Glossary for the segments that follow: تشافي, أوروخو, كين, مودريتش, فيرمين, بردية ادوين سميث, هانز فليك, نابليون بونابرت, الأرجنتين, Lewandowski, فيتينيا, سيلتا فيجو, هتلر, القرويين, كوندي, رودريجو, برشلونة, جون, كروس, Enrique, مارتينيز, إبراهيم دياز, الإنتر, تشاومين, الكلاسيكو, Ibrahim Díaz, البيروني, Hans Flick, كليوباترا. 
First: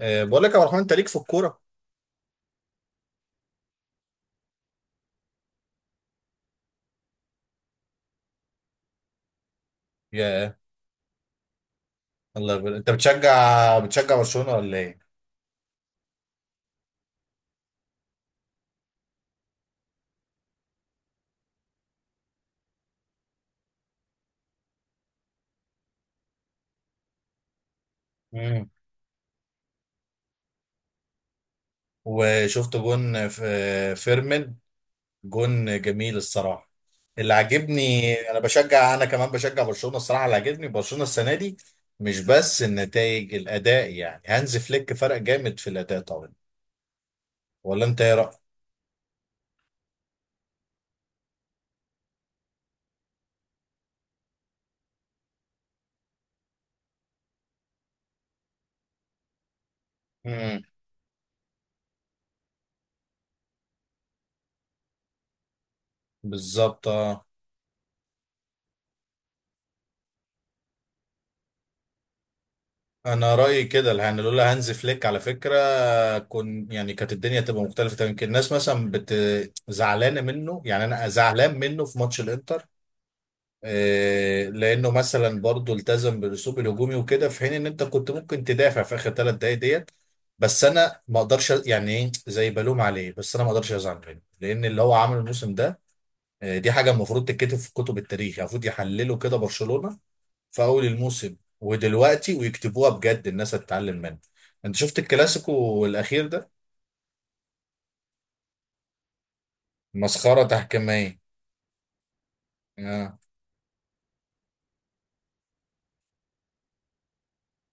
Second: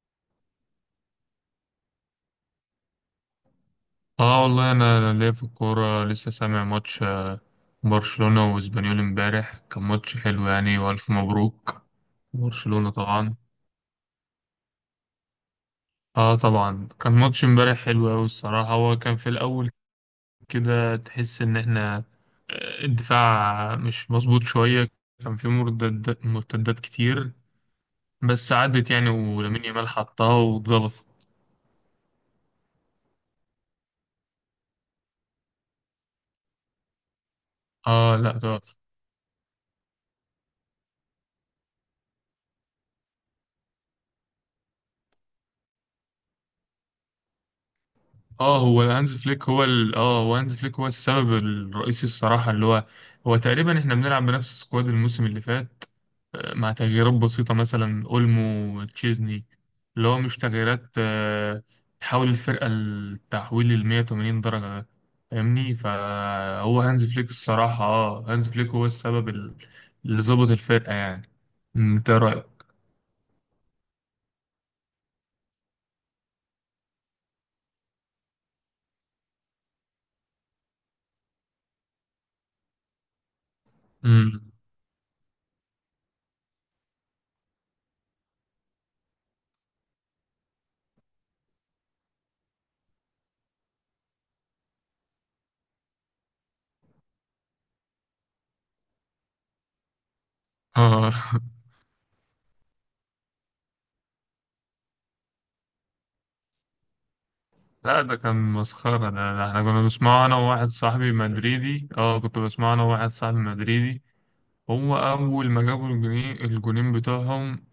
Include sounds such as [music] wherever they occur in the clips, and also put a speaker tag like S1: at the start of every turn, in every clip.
S1: بقول لك يا عبد الرحمن، انت ليك في الكوره؟
S2: اه والله، أنا ليا في الكوره. لسه سامع ماتش برشلونه واسبانيول امبارح. كان ماتش حلو
S1: يا
S2: يعني، والف مبروك
S1: الله يبارك. انت
S2: برشلونه طبعا.
S1: بتشجع برشلونه ولا ايه؟
S2: اه طبعا، كان ماتش امبارح حلو قوي الصراحه. هو كان في الاول كده، تحس ان احنا الدفاع مش مظبوط شويه. كان في مرتدات مرتدات كتير، بس
S1: امم
S2: عدت يعني، ولامين يامال حطها واتظبطت.
S1: وشفت جون في فيرمين. جون جميل الصراحه. اللي عاجبني،
S2: اه لا.
S1: انا كمان بشجع برشلونه الصراحه. اللي عاجبني برشلونه السنه دي مش بس النتائج، الاداء. يعني هانز فليك فرق جامد في الاداء طبعا. ولا انت ايه رايك؟
S2: اه، هو هانز فليك هو السبب الرئيسي الصراحة، اللي هو تقريبا احنا بنلعب بنفس السكواد الموسم اللي فات، مع تغييرات بسيطة مثلا اولمو، تشيزني. اللي هو مش
S1: امم.
S2: تغييرات، تحول الفرقة التحويل ل 180 درجة ده، فاهمني. فهو
S1: بالظبط
S2: هانز
S1: آه.
S2: فليك الصراحة، هانز فليك هو السبب اللي ظبط الفرقة يعني. انت رأيك؟
S1: انا رايي كده، يعني لولا هانز فليك على فكره كن يعني كانت الدنيا تبقى مختلفه تماما. يمكن الناس مثلا زعلانه منه. يعني انا زعلان منه في ماتش الانتر،
S2: مم.
S1: لانه مثلا برضه التزم بالاسلوب الهجومي وكده، في حين ان انت كنت ممكن تدافع في اخر 3 دقائق ديت. بس انا ما اقدرش أ- يعني ايه زي بلوم عليه. بس انا ما اقدرش ازعل منه، لان اللي هو عمله الموسم ده، دي حاجه المفروض تتكتب في كتب التاريخ. يعني المفروض يحلله كده برشلونه في اول
S2: اه.
S1: الموسم
S2: [laughs]
S1: ودلوقتي، ويكتبوها بجد الناس هتتعلم منها. انت شفت الكلاسيكو الاخير ده؟
S2: لا، ده كان مسخرة. ده احنا كنا بنسمعه أنا
S1: مسخره
S2: وواحد صاحبي
S1: تحكيميه.
S2: مدريدي اه كنت بسمعه أنا وواحد
S1: آه.
S2: صاحبي مدريدي. هو أول ما جابوا الجونين بتوعهم.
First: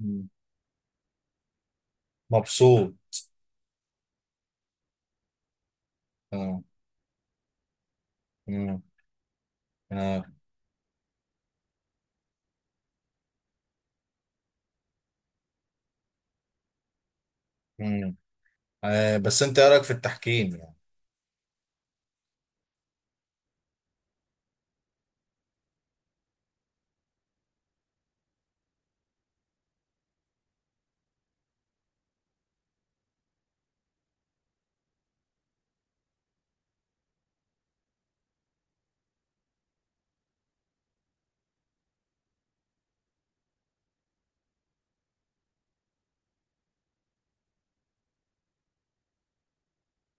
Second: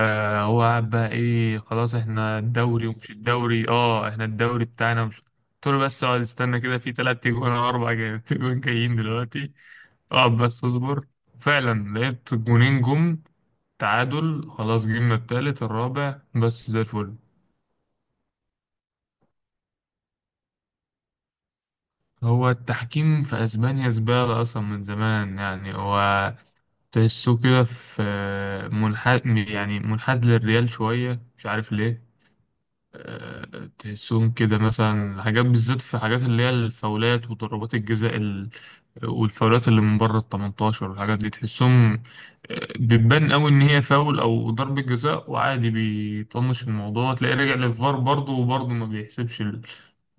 S1: مم.
S2: هو قعد بقى إيه، خلاص احنا الدوري
S1: مبسوط.
S2: ومش الدوري، احنا الدوري بتاعنا ومش، قلت له بس اقعد استنى
S1: آه.
S2: كده، في تلات تجوان أو أربع [laughs] تجوان
S1: مم.
S2: جايين دلوقتي.
S1: آه.
S2: اقعد بس اصبر، فعلا لقيت جونين جم، تعادل، خلاص جبنا التالت الرابع بس زي الفل.
S1: مم. آه. بس انت ايه رايك في التحكيم يعني؟
S2: هو التحكيم في اسبانيا زبالة اصلا من زمان يعني. هو تحسه كده منحاز، يعني منحاز للريال شوية، مش عارف ليه. تحسهم كده مثلا حاجات بالذات، في حاجات اللي هي الفاولات وضربات الجزاء والفاولات اللي من بره ال 18 والحاجات دي، تحسهم بتبان قوي ان هي فاول او ضربة جزاء، وعادي بيطنش الموضوع. تلاقيه راجع للفار برضه وبرضه ما بيحسبش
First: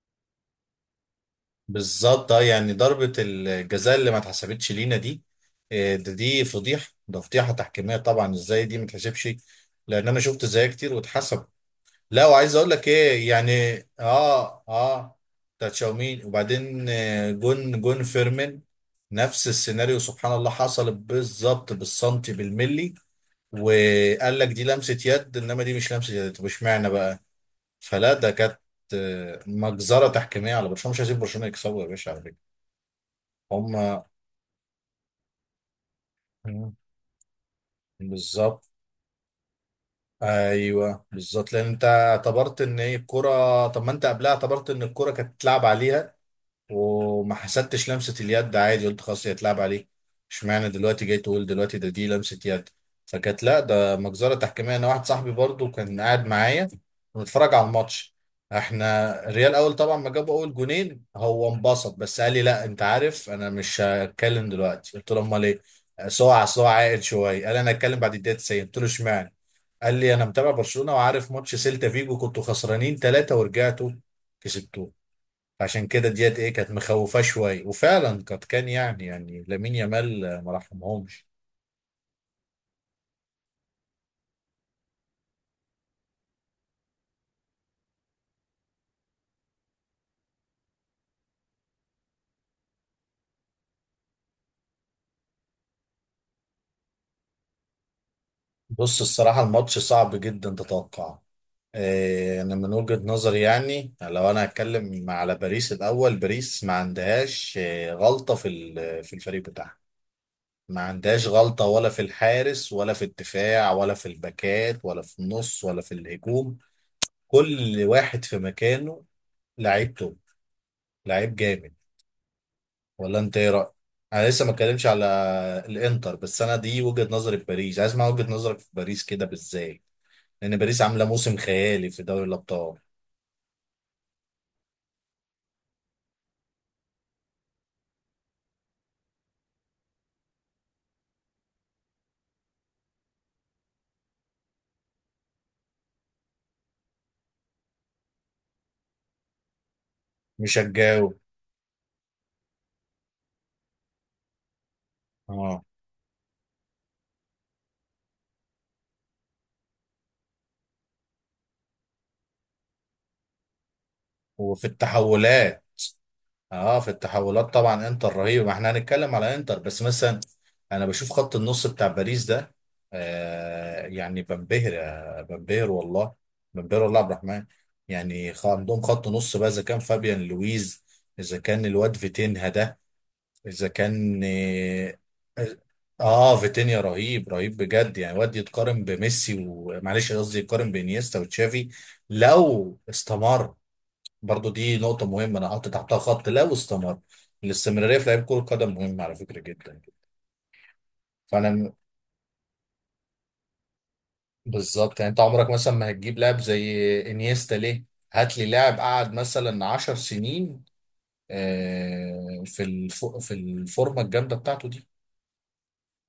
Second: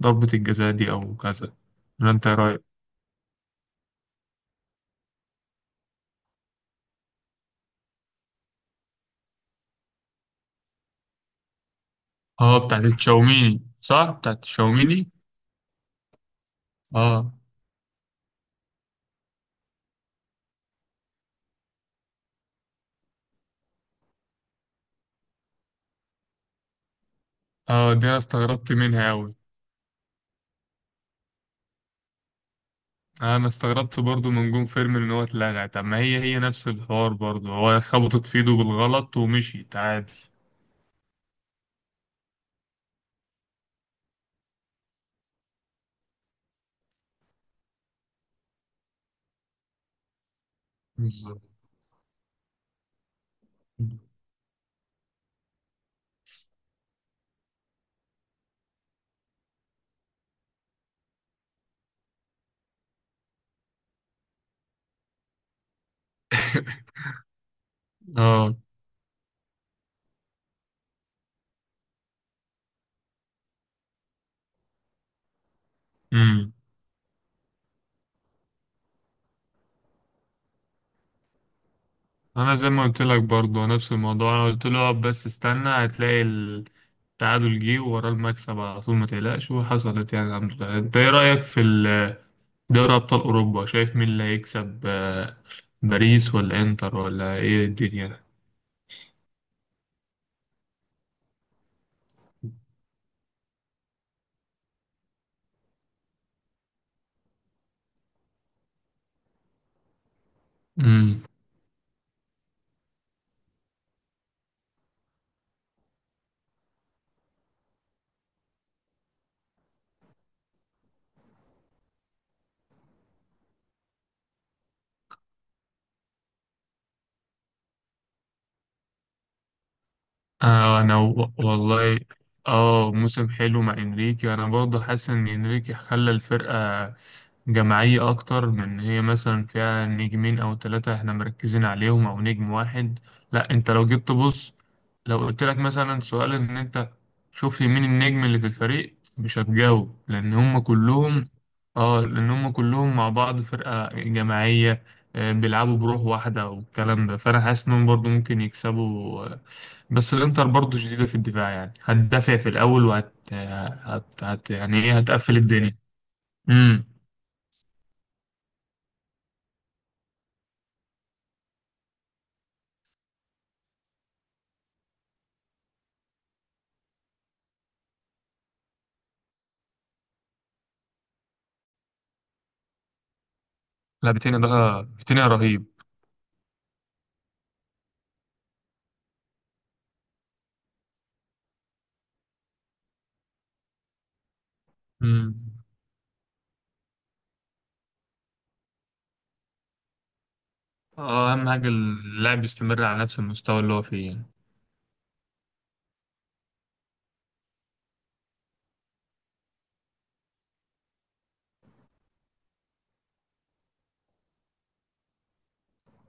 S2: ضربة الجزاء دي او كذا. ولا انت
S1: بالظبط.
S2: إيه
S1: اه
S2: رايك؟
S1: يعني ضربه الجزاء اللي ما اتحسبتش لينا دي، ده دي فضيحه، ده فضيحه تحكيميه طبعا. ازاي دي ما اتحسبش؟ لان انا شفت زيها كتير واتحسب. لا، وعايز
S2: اه
S1: اقول
S2: بتاعت
S1: لك ايه
S2: الشاوميني،
S1: يعني.
S2: صح، بتاعت
S1: اه
S2: الشاوميني.
S1: اه. بتاع تشاومين وبعدين،
S2: اه
S1: جون فيرمين، نفس السيناريو. سبحان الله حصل بالظبط بالسنتي بالملي. وقال لك دي لمسة يد، انما دي مش لمسة يد. طب اشمعنى بقى؟
S2: اه. دي
S1: فلا،
S2: انا
S1: ده كانت،
S2: استغربت منها اوي.
S1: مجزرة تحكيمية على برشلونة. مش هسيب برشلونة يكسبوا يا باشا على فكرة.
S2: انا استغربت
S1: هما.
S2: برضو من جون فيرمين ان هو اتلغى. طب ما هي نفس
S1: مم.
S2: الحوار برضو. هو خبطت في ايده
S1: بالظبط.
S2: بالغلط ومشيت عادي.
S1: ايوه بالظبط، لان انت اعتبرت ان ايه الكرة. طب ما انت قبلها اعتبرت ان الكرة كانت اتلعب عليها، وما حسدتش لمسة اليد عادي. قلت خلاص هي اتلعب عليه. اشمعنى دلوقتي جاي
S2: بالظبط.
S1: تقول دلوقتي ده دي لمسة يد؟ فكانت لا، ده مجزرة تحكيمية. انا واحد صاحبي برضو كان قاعد معايا ونتفرج على الماتش. احنا الريال، اول طبعا ما جابوا اول جونين، هو انبسط، بس قال لي لا، انت عارف انا مش هتكلم دلوقتي. قلت له امال ايه؟ أصل هو عاقل
S2: [laughs]
S1: شويه. قال انا هتكلم بعد الدقيقه
S2: اه.
S1: 90. قلت له اشمعنى؟ قال لي انا متابع برشلونه، وعارف ماتش سيلتا فيجو كنتوا خسرانين 3 ورجعتوا كسبتوا. عشان كده ديت ايه
S2: امم
S1: كانت مخوفاه شويه، وفعلا قد كان يعني لامين يامال ما رحمهمش.
S2: انا زي ما قلت لك برضو نفس الموضوع. انا قلت له اقعد بس استنى، هتلاقي التعادل جه وراه المكسب على طول، ما تقلقش. وحصلت يعني الحمد لله. انت ايه رايك في ال دوري أبطال أوروبا؟ شايف مين اللي هيكسب؟ باريس ولا إنتر ولا إيه الدنيا ده؟
S1: بص الصراحه الماتش صعب جدا تتوقع. انا من وجهه نظري، يعني لو انا هتكلم على باريس الاول. باريس ما عندهاش غلطه في الفريق بتاعها. ما
S2: امم
S1: عندهاش غلطه، ولا في الحارس، ولا في الدفاع، ولا في الباكات، ولا في النص، ولا في الهجوم. كل واحد في مكانه. لعيب توب. لعيب جامد. ولا انت ايه رايك؟ انا لسه ما اتكلمش على الانتر. بس انا دي وجهه نظري في باريس، عايز اسمع وجهه نظرك في باريس كده بالذات، لان باريس
S2: أنا
S1: عامله موسم خيالي
S2: والله،
S1: في دوري الابطال.
S2: موسم حلو مع إنريكي. أنا برضه حاسس إن إنريكي خلى الفرقة جماعية أكتر من إن هي مثلا فيها نجمين أو ثلاثة إحنا مركزين عليهم أو نجم واحد. لأ، أنت لو جيت تبص، لو قلت لك مثلا سؤال إن أنت شوف لي مين النجم اللي في الفريق، مش هتجاوب لأن
S1: مش
S2: هم
S1: هتجاوب.
S2: كلهم. آه لأن هم كلهم مع بعض فرقة جماعية.
S1: اه.
S2: بيلعبوا بروح واحدة والكلام ده. فأنا حاسس إنهم برضو ممكن يكسبوا. بس الإنتر برضو شديدة في الدفاع يعني، هتدافع في الأول
S1: وفي
S2: يعني إيه، هتقفل
S1: التحولات.
S2: الدنيا.
S1: اه
S2: مم.
S1: في التحولات طبعا انتر رهيب. ما احنا هنتكلم على انتر، بس مثلا انا بشوف خط النص بتاع باريس ده، آه يعني بنبهر، بنبهر والله، بنبهر والله عبد الرحمن. يعني عندهم خط نص بقى. اذا كان فابيان لويز، اذا كان الواد فيتينها ده، اذا
S2: لا،
S1: كان
S2: فيتينيا ده
S1: اه
S2: فيتينيا رهيب.
S1: فيتينيا رهيب، رهيب بجد. يعني واد يتقارن بميسي، ومعلش قصدي يتقارن بانيستا وتشافي، لو استمر. برضو دي نقطة
S2: مم.
S1: مهمة انا حاطط تحتها خط، لو استمر. الاستمرارية في لعيب كرة قدم مهمة على فكرة جدا.
S2: اه،
S1: فانا
S2: اهم حاجه
S1: م-
S2: اللاعب يستمر على نفس المستوى اللي هو فيه يعني.
S1: بالظبط. يعني انت عمرك مثلا ما هتجيب لاعب زي انيستا ليه؟ هات لي لاعب قعد مثلا 10 سنين، في الفورمة الجامدة بتاعته دي.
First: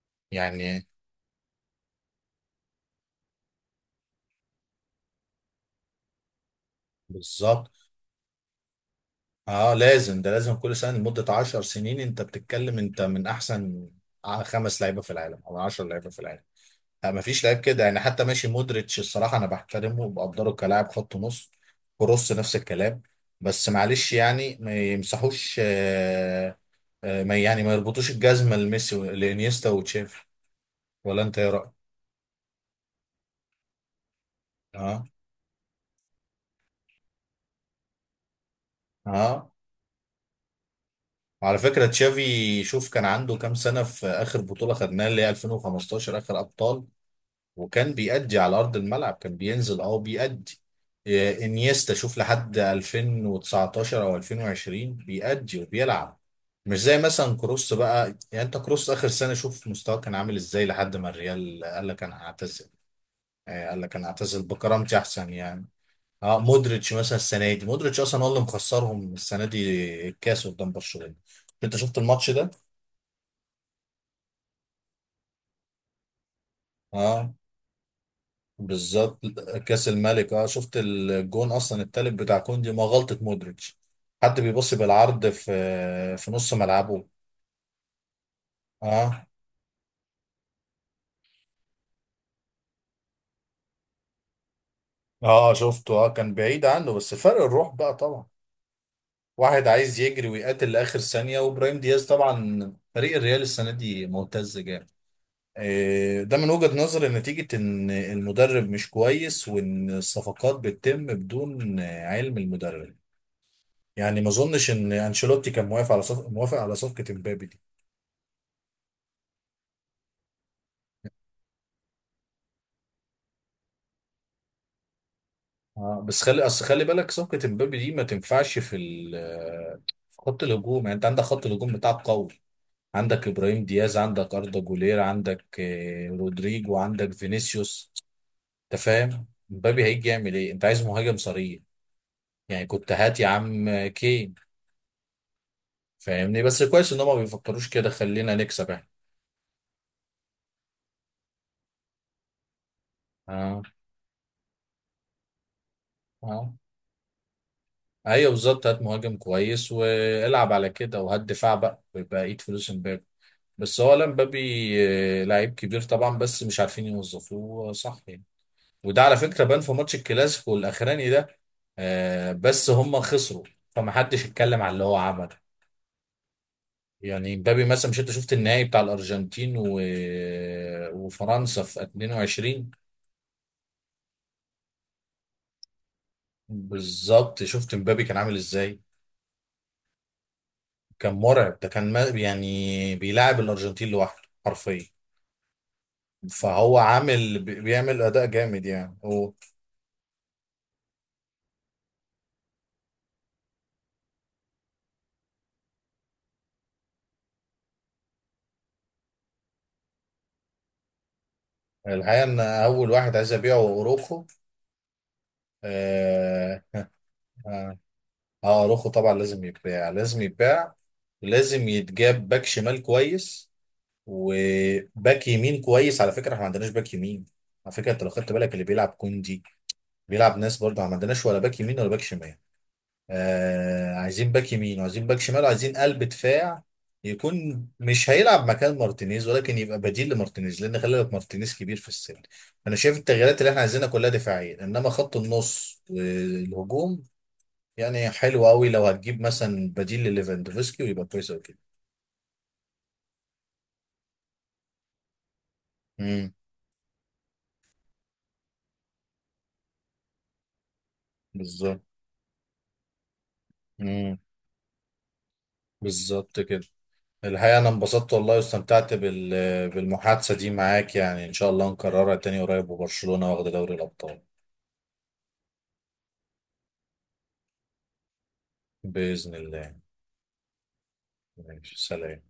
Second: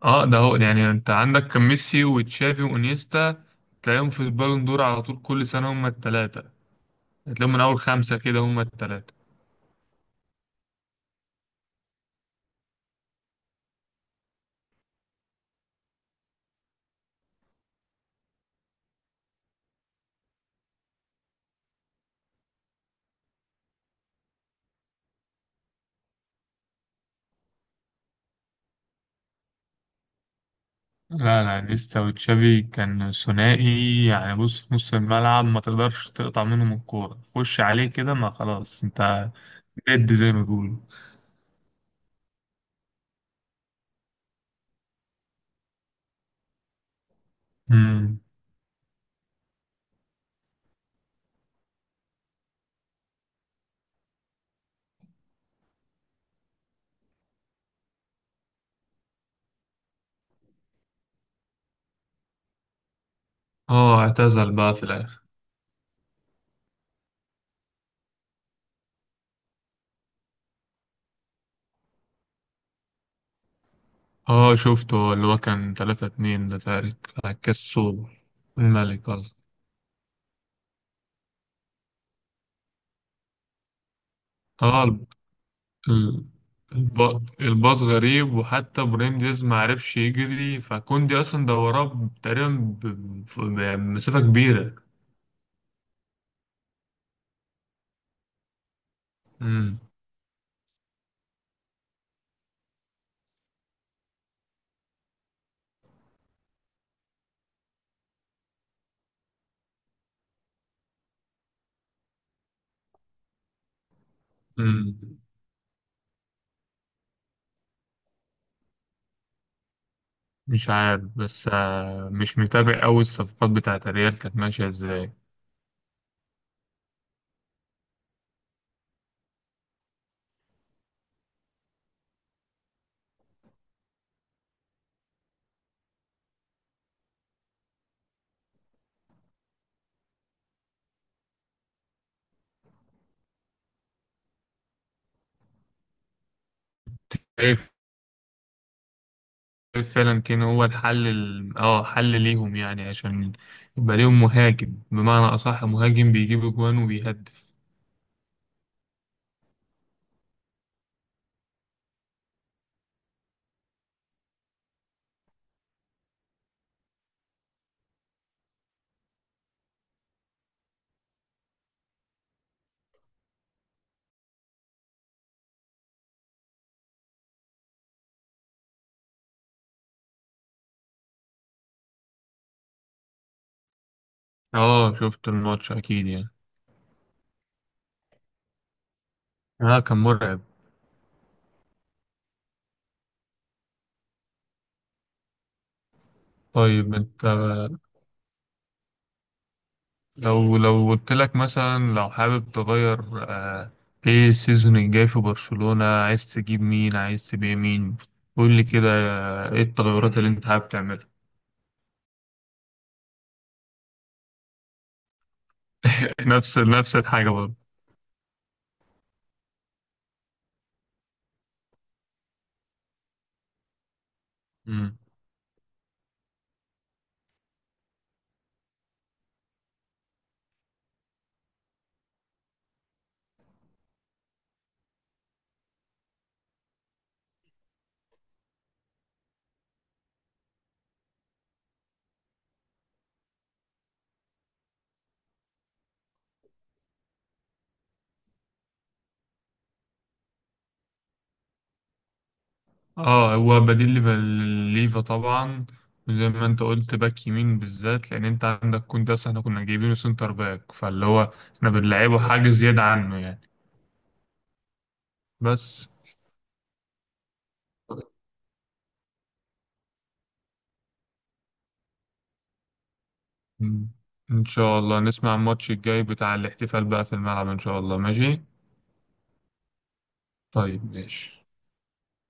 S2: اه، ده هو
S1: يعني
S2: يعني، انت عندك كان ميسي وتشافي وانيستا، تلاقيهم في البالون دور على طول، كل سنه هم الثلاثه. تلاقيهم من
S1: بالظبط.
S2: اول خمسه كده هم الثلاثه.
S1: اه لازم، ده لازم كل سنه لمده 10 سنين انت بتتكلم، انت من احسن خمس لعيبه في العالم او 10 لعيبه في العالم. آه مفيش لعيب كده، يعني حتى ماشي مودريتش الصراحه انا بحترمه وبقدره كلاعب خط نص. كروس نفس الكلام. بس معلش يعني ما يمسحوش آه. آه ما يعني ما يربطوش الجزمه لميسي لانيستا وتشافي. ولا انت
S2: لا
S1: ايه
S2: لا،
S1: رايك؟
S2: انيستا وتشافي كان ثنائي يعني. بص، في نص
S1: اه
S2: الملعب ما تقدرش تقطع منهم الكوره، خش عليه كده ما خلاص، انت
S1: اه.
S2: ديد زي ما بيقولوا.
S1: وعلى فكره تشافي، شوف كان عنده كام سنه في اخر بطوله خدناها اللي هي 2015، اخر ابطال. وكان
S2: مم.
S1: بيأدي على أرض الملعب، كان بينزل أه بيأدي. إيه، إنيستا شوف لحد 2019 أو 2020 بيأدي وبيلعب. مش زي مثلا كروس بقى. يعني أنت كروس آخر سنة شوف مستواه كان عامل إزاي، لحد ما الريال قال لك أنا هعتزل، قال لك
S2: اه،
S1: أنا هعتزل
S2: اعتزل بقى في
S1: بكرامتي
S2: الاخر.
S1: أحسن يعني. أه مودريتش مثلا السنة دي، مودريتش أصلا هو اللي مخسرهم السنة دي الكاس قدام برشلونة. أنت شفت الماتش ده؟
S2: اه شفته، اللي هو كان 3-2 ده تقريبا، بتاع
S1: أه.
S2: الكسول، الملك
S1: بالظبط.
S2: قصدي.
S1: كاس الملك. اه شفت الجون اصلا التالت بتاع كوندي، ما غلطة مودريتش. حد بيبص
S2: اه،
S1: بالعرض في
S2: ال-
S1: في نص ملعبه؟
S2: الب... الباص غريب، وحتى ابراهيم
S1: اه.
S2: دياز ما عرفش يجري، فكوندي اصلا ده وراه تقريبا بمسافة كبيرة.
S1: اه شفته، اه كان بعيد عنه، بس فرق الروح بقى طبعا. واحد
S2: مم.
S1: عايز يجري ويقاتل لاخر ثانية، وابراهيم دياز. طبعا فريق الريال السنة دي ممتاز جامد. ده من وجهة نظري نتيجة ان المدرب مش كويس، وان الصفقات بتتم بدون علم المدرب. يعني ما اظنش ان
S2: مم.
S1: انشيلوتي كان موافق على موافق على صفقة امبابي دي.
S2: مش عارف، بس مش متابع أوي الصفقات بتاعت الريال كانت ماشية ازاي.
S1: اه بس خلي بالك صفقة امبابي دي ما تنفعش في ال، في خط الهجوم. يعني انت عندك خط الهجوم بتاعك قوي. عندك ابراهيم دياز، عندك اردا جولير، عندك رودريجو، عندك فينيسيوس. انت فاهم امبابي هيجي يعمل ايه؟ انت عايز مهاجم صريح، يعني كنت هات يا عم كين. فاهمني؟ بس كويس ان هم ما بيفكروش كده، خلينا نكسب احنا.
S2: فعلا كان هو الحل ال... اه حل ليهم يعني، عشان
S1: اه
S2: يبقى ليهم مهاجم بمعنى أصح، مهاجم بيجيب
S1: اه.
S2: أجوان وبيهدف.
S1: ايوه بالظبط، هات مهاجم كويس والعب على كده، وهات دفاع بقى بقية فلوس امبابي. بس هو، لا مبابي لعيب كبير طبعا، بس مش عارفين يوظفوه صح يعني. وده على فكرة بان في ماتش الكلاسيكو الاخراني ده، بس هم خسروا، فمحدش اتكلم على اللي هو عمله. يعني مبابي مثلا، مش انت شفت النهائي بتاع الارجنتين وفرنسا في 22؟
S2: اه شفت الماتش أكيد يعني.
S1: بالظبط. شفت مبابي كان عامل ازاي؟
S2: اه كان مرعب.
S1: كان مرعب. ده كان ما... يعني بيلاعب الارجنتين لوحده حرفيا. فهو
S2: طيب انت،
S1: عامل بيعمل اداء جامد يعني.
S2: لو قلت لك مثلا، لو حابب تغير ايه السيزون الجاي في برشلونة، عايز تجيب مين، عايز تبيع مين؟ قول لي كده، ايه التغيرات اللي انت حابب تعملها؟
S1: الحقيقة إن أول واحد عايز أبيعه هو أوروخو.
S2: [laughs] نفس
S1: آه.
S2: نفس الحاجة.
S1: آه. أوروخو طبعا لازم يتباع، لازم يتباع. لازم يتجاب باك شمال كويس،
S2: برضه.
S1: وباك يمين كويس على فكرة. إحنا ما عندناش باك يمين على فكرة. أنت لو خدت بالك اللي بيلعب كوندي، بيلعب ناس. برضه ما عندناش ولا باك يمين ولا باك شمال. آه عايزين باك يمين، وعايزين باك شمال، وعايزين قلب دفاع يكون مش هيلعب مكان مارتينيز، ولكن يبقى بديل لمارتينيز، لان خلي بالك مارتينيز كبير في السن. انا شايف التغييرات اللي احنا عايزينها كلها دفاعيه. انما خط النص والهجوم يعني حلو قوي، لو هتجيب مثلا بديل لليفاندوفسكي ويبقى كويس قوي كده.
S2: اه هو بديل ليفا، ليفا طبعا. وزي
S1: امم.
S2: ما انت قلت باك يمين بالذات، لان انت عندك كونداس احنا كنا جايبينه سنتر باك، فاللي هو احنا
S1: بالظبط.
S2: بنلعبه حاجة زيادة عنه يعني.
S1: امم.
S2: بس.
S1: بالظبط كده. الحقيقه انا انبسطت والله، واستمتعت بالمحادثه دي معاك. يعني ان شاء الله نكررها تاني قريب، وبرشلونه واخد دوري
S2: مم.
S1: الابطال
S2: ان شاء الله نسمع الماتش الجاي بتاع الاحتفال بقى في الملعب، ان شاء الله ماشي.
S1: باذن الله.
S2: طيب ماشي.
S1: ماشي، سلام.